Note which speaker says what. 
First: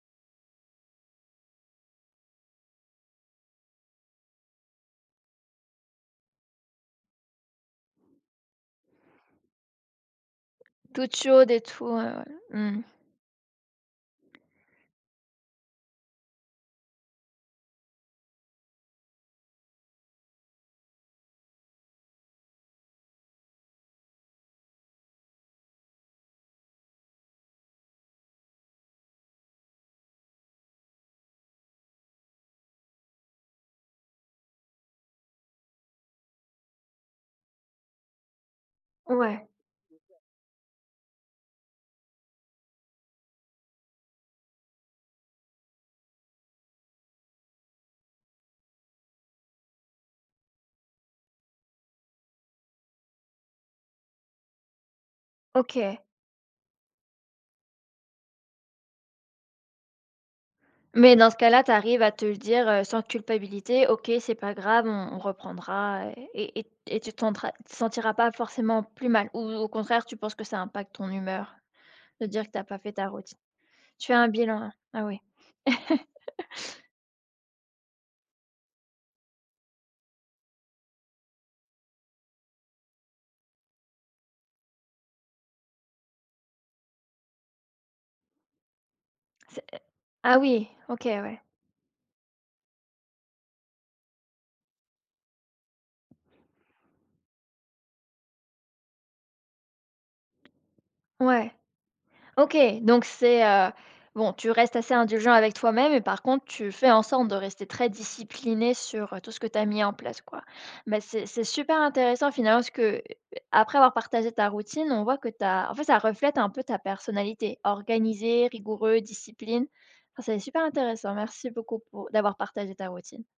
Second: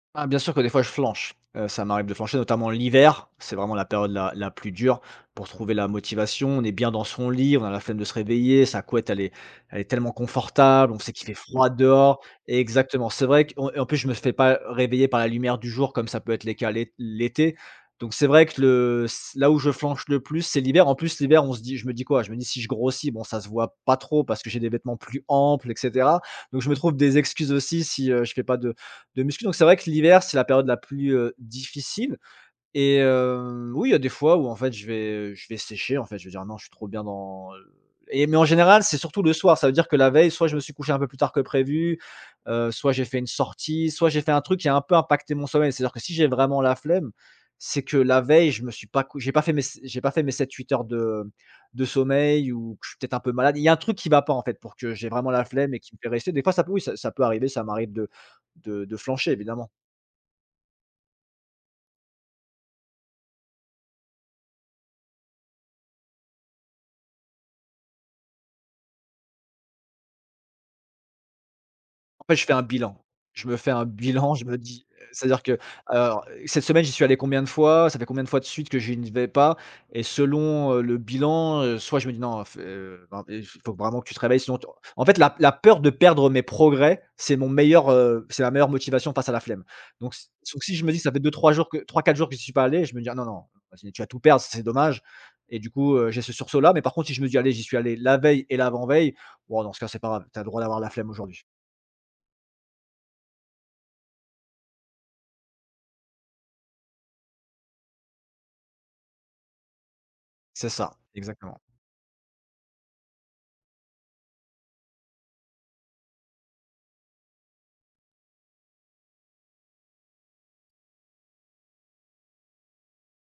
Speaker 1: Bah, bien sûr que des fois, je flanche. Heu, ça m'arrive de flancher, notamment l'hiver. C'est vraiment la période la la plus dure pour trouver la motivation. On est bien dans son lit. On a la flemme de se réveiller. Sa couette, elle est elle est tellement confortable. On sait
Speaker 2: Toute
Speaker 1: qu'il fait
Speaker 2: chaude et
Speaker 1: froid
Speaker 2: tout, ouais,
Speaker 1: dehors
Speaker 2: ouais. Mmh mh.
Speaker 1: exactement. C'est vrai qu'on et en plus, je me fais pas réveiller par la lumière du jour, comme ça peut être les cas, l'é l'été donc c'est vrai que le c là où je flanche le plus, c'est l'hiver. En plus, l'hiver, on se dit je me dis quoi? Je me dis: «Si je grossis, bon, ça se voit pas trop parce que j'ai des vêtements plus amples» et cetera. Donc je me trouve des excuses aussi si, heu, je fait pas de de muscu. Donc c'est vrai que l'hiver, c'est la période la plus, heu, difficile et heu, oui, il y a des fois où, en fait, je vais, heu, je vais sécher, en fait, je vais dire: «Non, je suis trop bien dans, heu» et mais en général, c'est surtout le
Speaker 2: Ouais.
Speaker 1: soir. Ça veut dire que la veille, soit je me suis couché un peu plus tard que prévu, heu, soit j'ai fait une sortie, soit j'ai fait un truc qui a un peu impacté mon sommeil. C'est-à-dire que si j'ai vraiment la flemme, c'est que la veille, je me suis pas cou j'ai pas fait mes s j'ai pas fait mes 7- 8 heures de de sommeil ou je suis peut-être un peu malade. Il y a un truc qui va pas, en fait, pour que j'ai vraiment la flemme et qui me
Speaker 2: OK.
Speaker 1: fait rester des fois, ça peut, oui, ça ça peut arriver. Ça m'arrive de de de flancher, évidemment.
Speaker 2: Mais dans ce cas-là, tu arrives à te le dire, heu, sans culpabilité: «OK c'est pas grave, on on reprendra» et et et tu te sentra tu te sentiras pas forcément plus mal ou ou au contraire, tu penses que ça impacte ton humeur
Speaker 1: En
Speaker 2: de te
Speaker 1: fait,
Speaker 2: dire
Speaker 1: je
Speaker 2: que
Speaker 1: fais
Speaker 2: tu
Speaker 1: un
Speaker 2: as pas fait
Speaker 1: bilan.
Speaker 2: ta routine?
Speaker 1: Je me fais un
Speaker 2: Tu as un
Speaker 1: bilan. Je
Speaker 2: bilan,
Speaker 1: me
Speaker 2: hein.
Speaker 1: dis,
Speaker 2: Ah,
Speaker 1: heu,
Speaker 2: oui.
Speaker 1: c'est-à-dire que «Alors, heu cette semaine, j'y suis allé combien de fois? Ça fait combien de fois de suite que je n'y vais pas?» et selon, heu, le bilan, heu, soit je me dis: «Non, heu, fais, heu, faut vraiment que tu te réveilles sinon, tu», en fait, la la peur de perdre mes progrès, c'est mon meilleur, heu, c'est ma meilleure motivation face à la flemme.
Speaker 2: C'est eh
Speaker 1: Donc si
Speaker 2: ah,
Speaker 1: donc
Speaker 2: oui,
Speaker 1: si je me dis:
Speaker 2: OK,
Speaker 1: «Ça fait
Speaker 2: ouais.
Speaker 1: 2-3 jours que 3-4 jours que j'y suis pas allé», je me dis: «Ah, non, non, ah sinon, tu vas tout perdre, ça serait dommage» et du coup, heu, j'ai ce sursaut-là. Mais par contre, si je me dis: «Allez, j'y suis allé la veille et l'avant-veille, ouah, dans ce cas, c'est pas grave! Tu as le droit d'avoir la flemme aujourd'hui».
Speaker 2: Ouais. OK, donc c'est, heu bon, tu restes assez indulgent avec toi-même et par contre, tu fais en sorte de rester très discipliné sur heu, tout ce que tu as mis en place, quoi.
Speaker 1: C'est ça.
Speaker 2: Bah c'est c'est
Speaker 1: Exactement.
Speaker 2: super intéressant finalement, parce que après avoir partagé ta routine, on voit que tu as en fait, ça reflète un peu ta personnalité, organisé, rigoureux, discipline. Ah, c'est super intéressant. Merci beaucoup pour d'avoir partagé ta routine.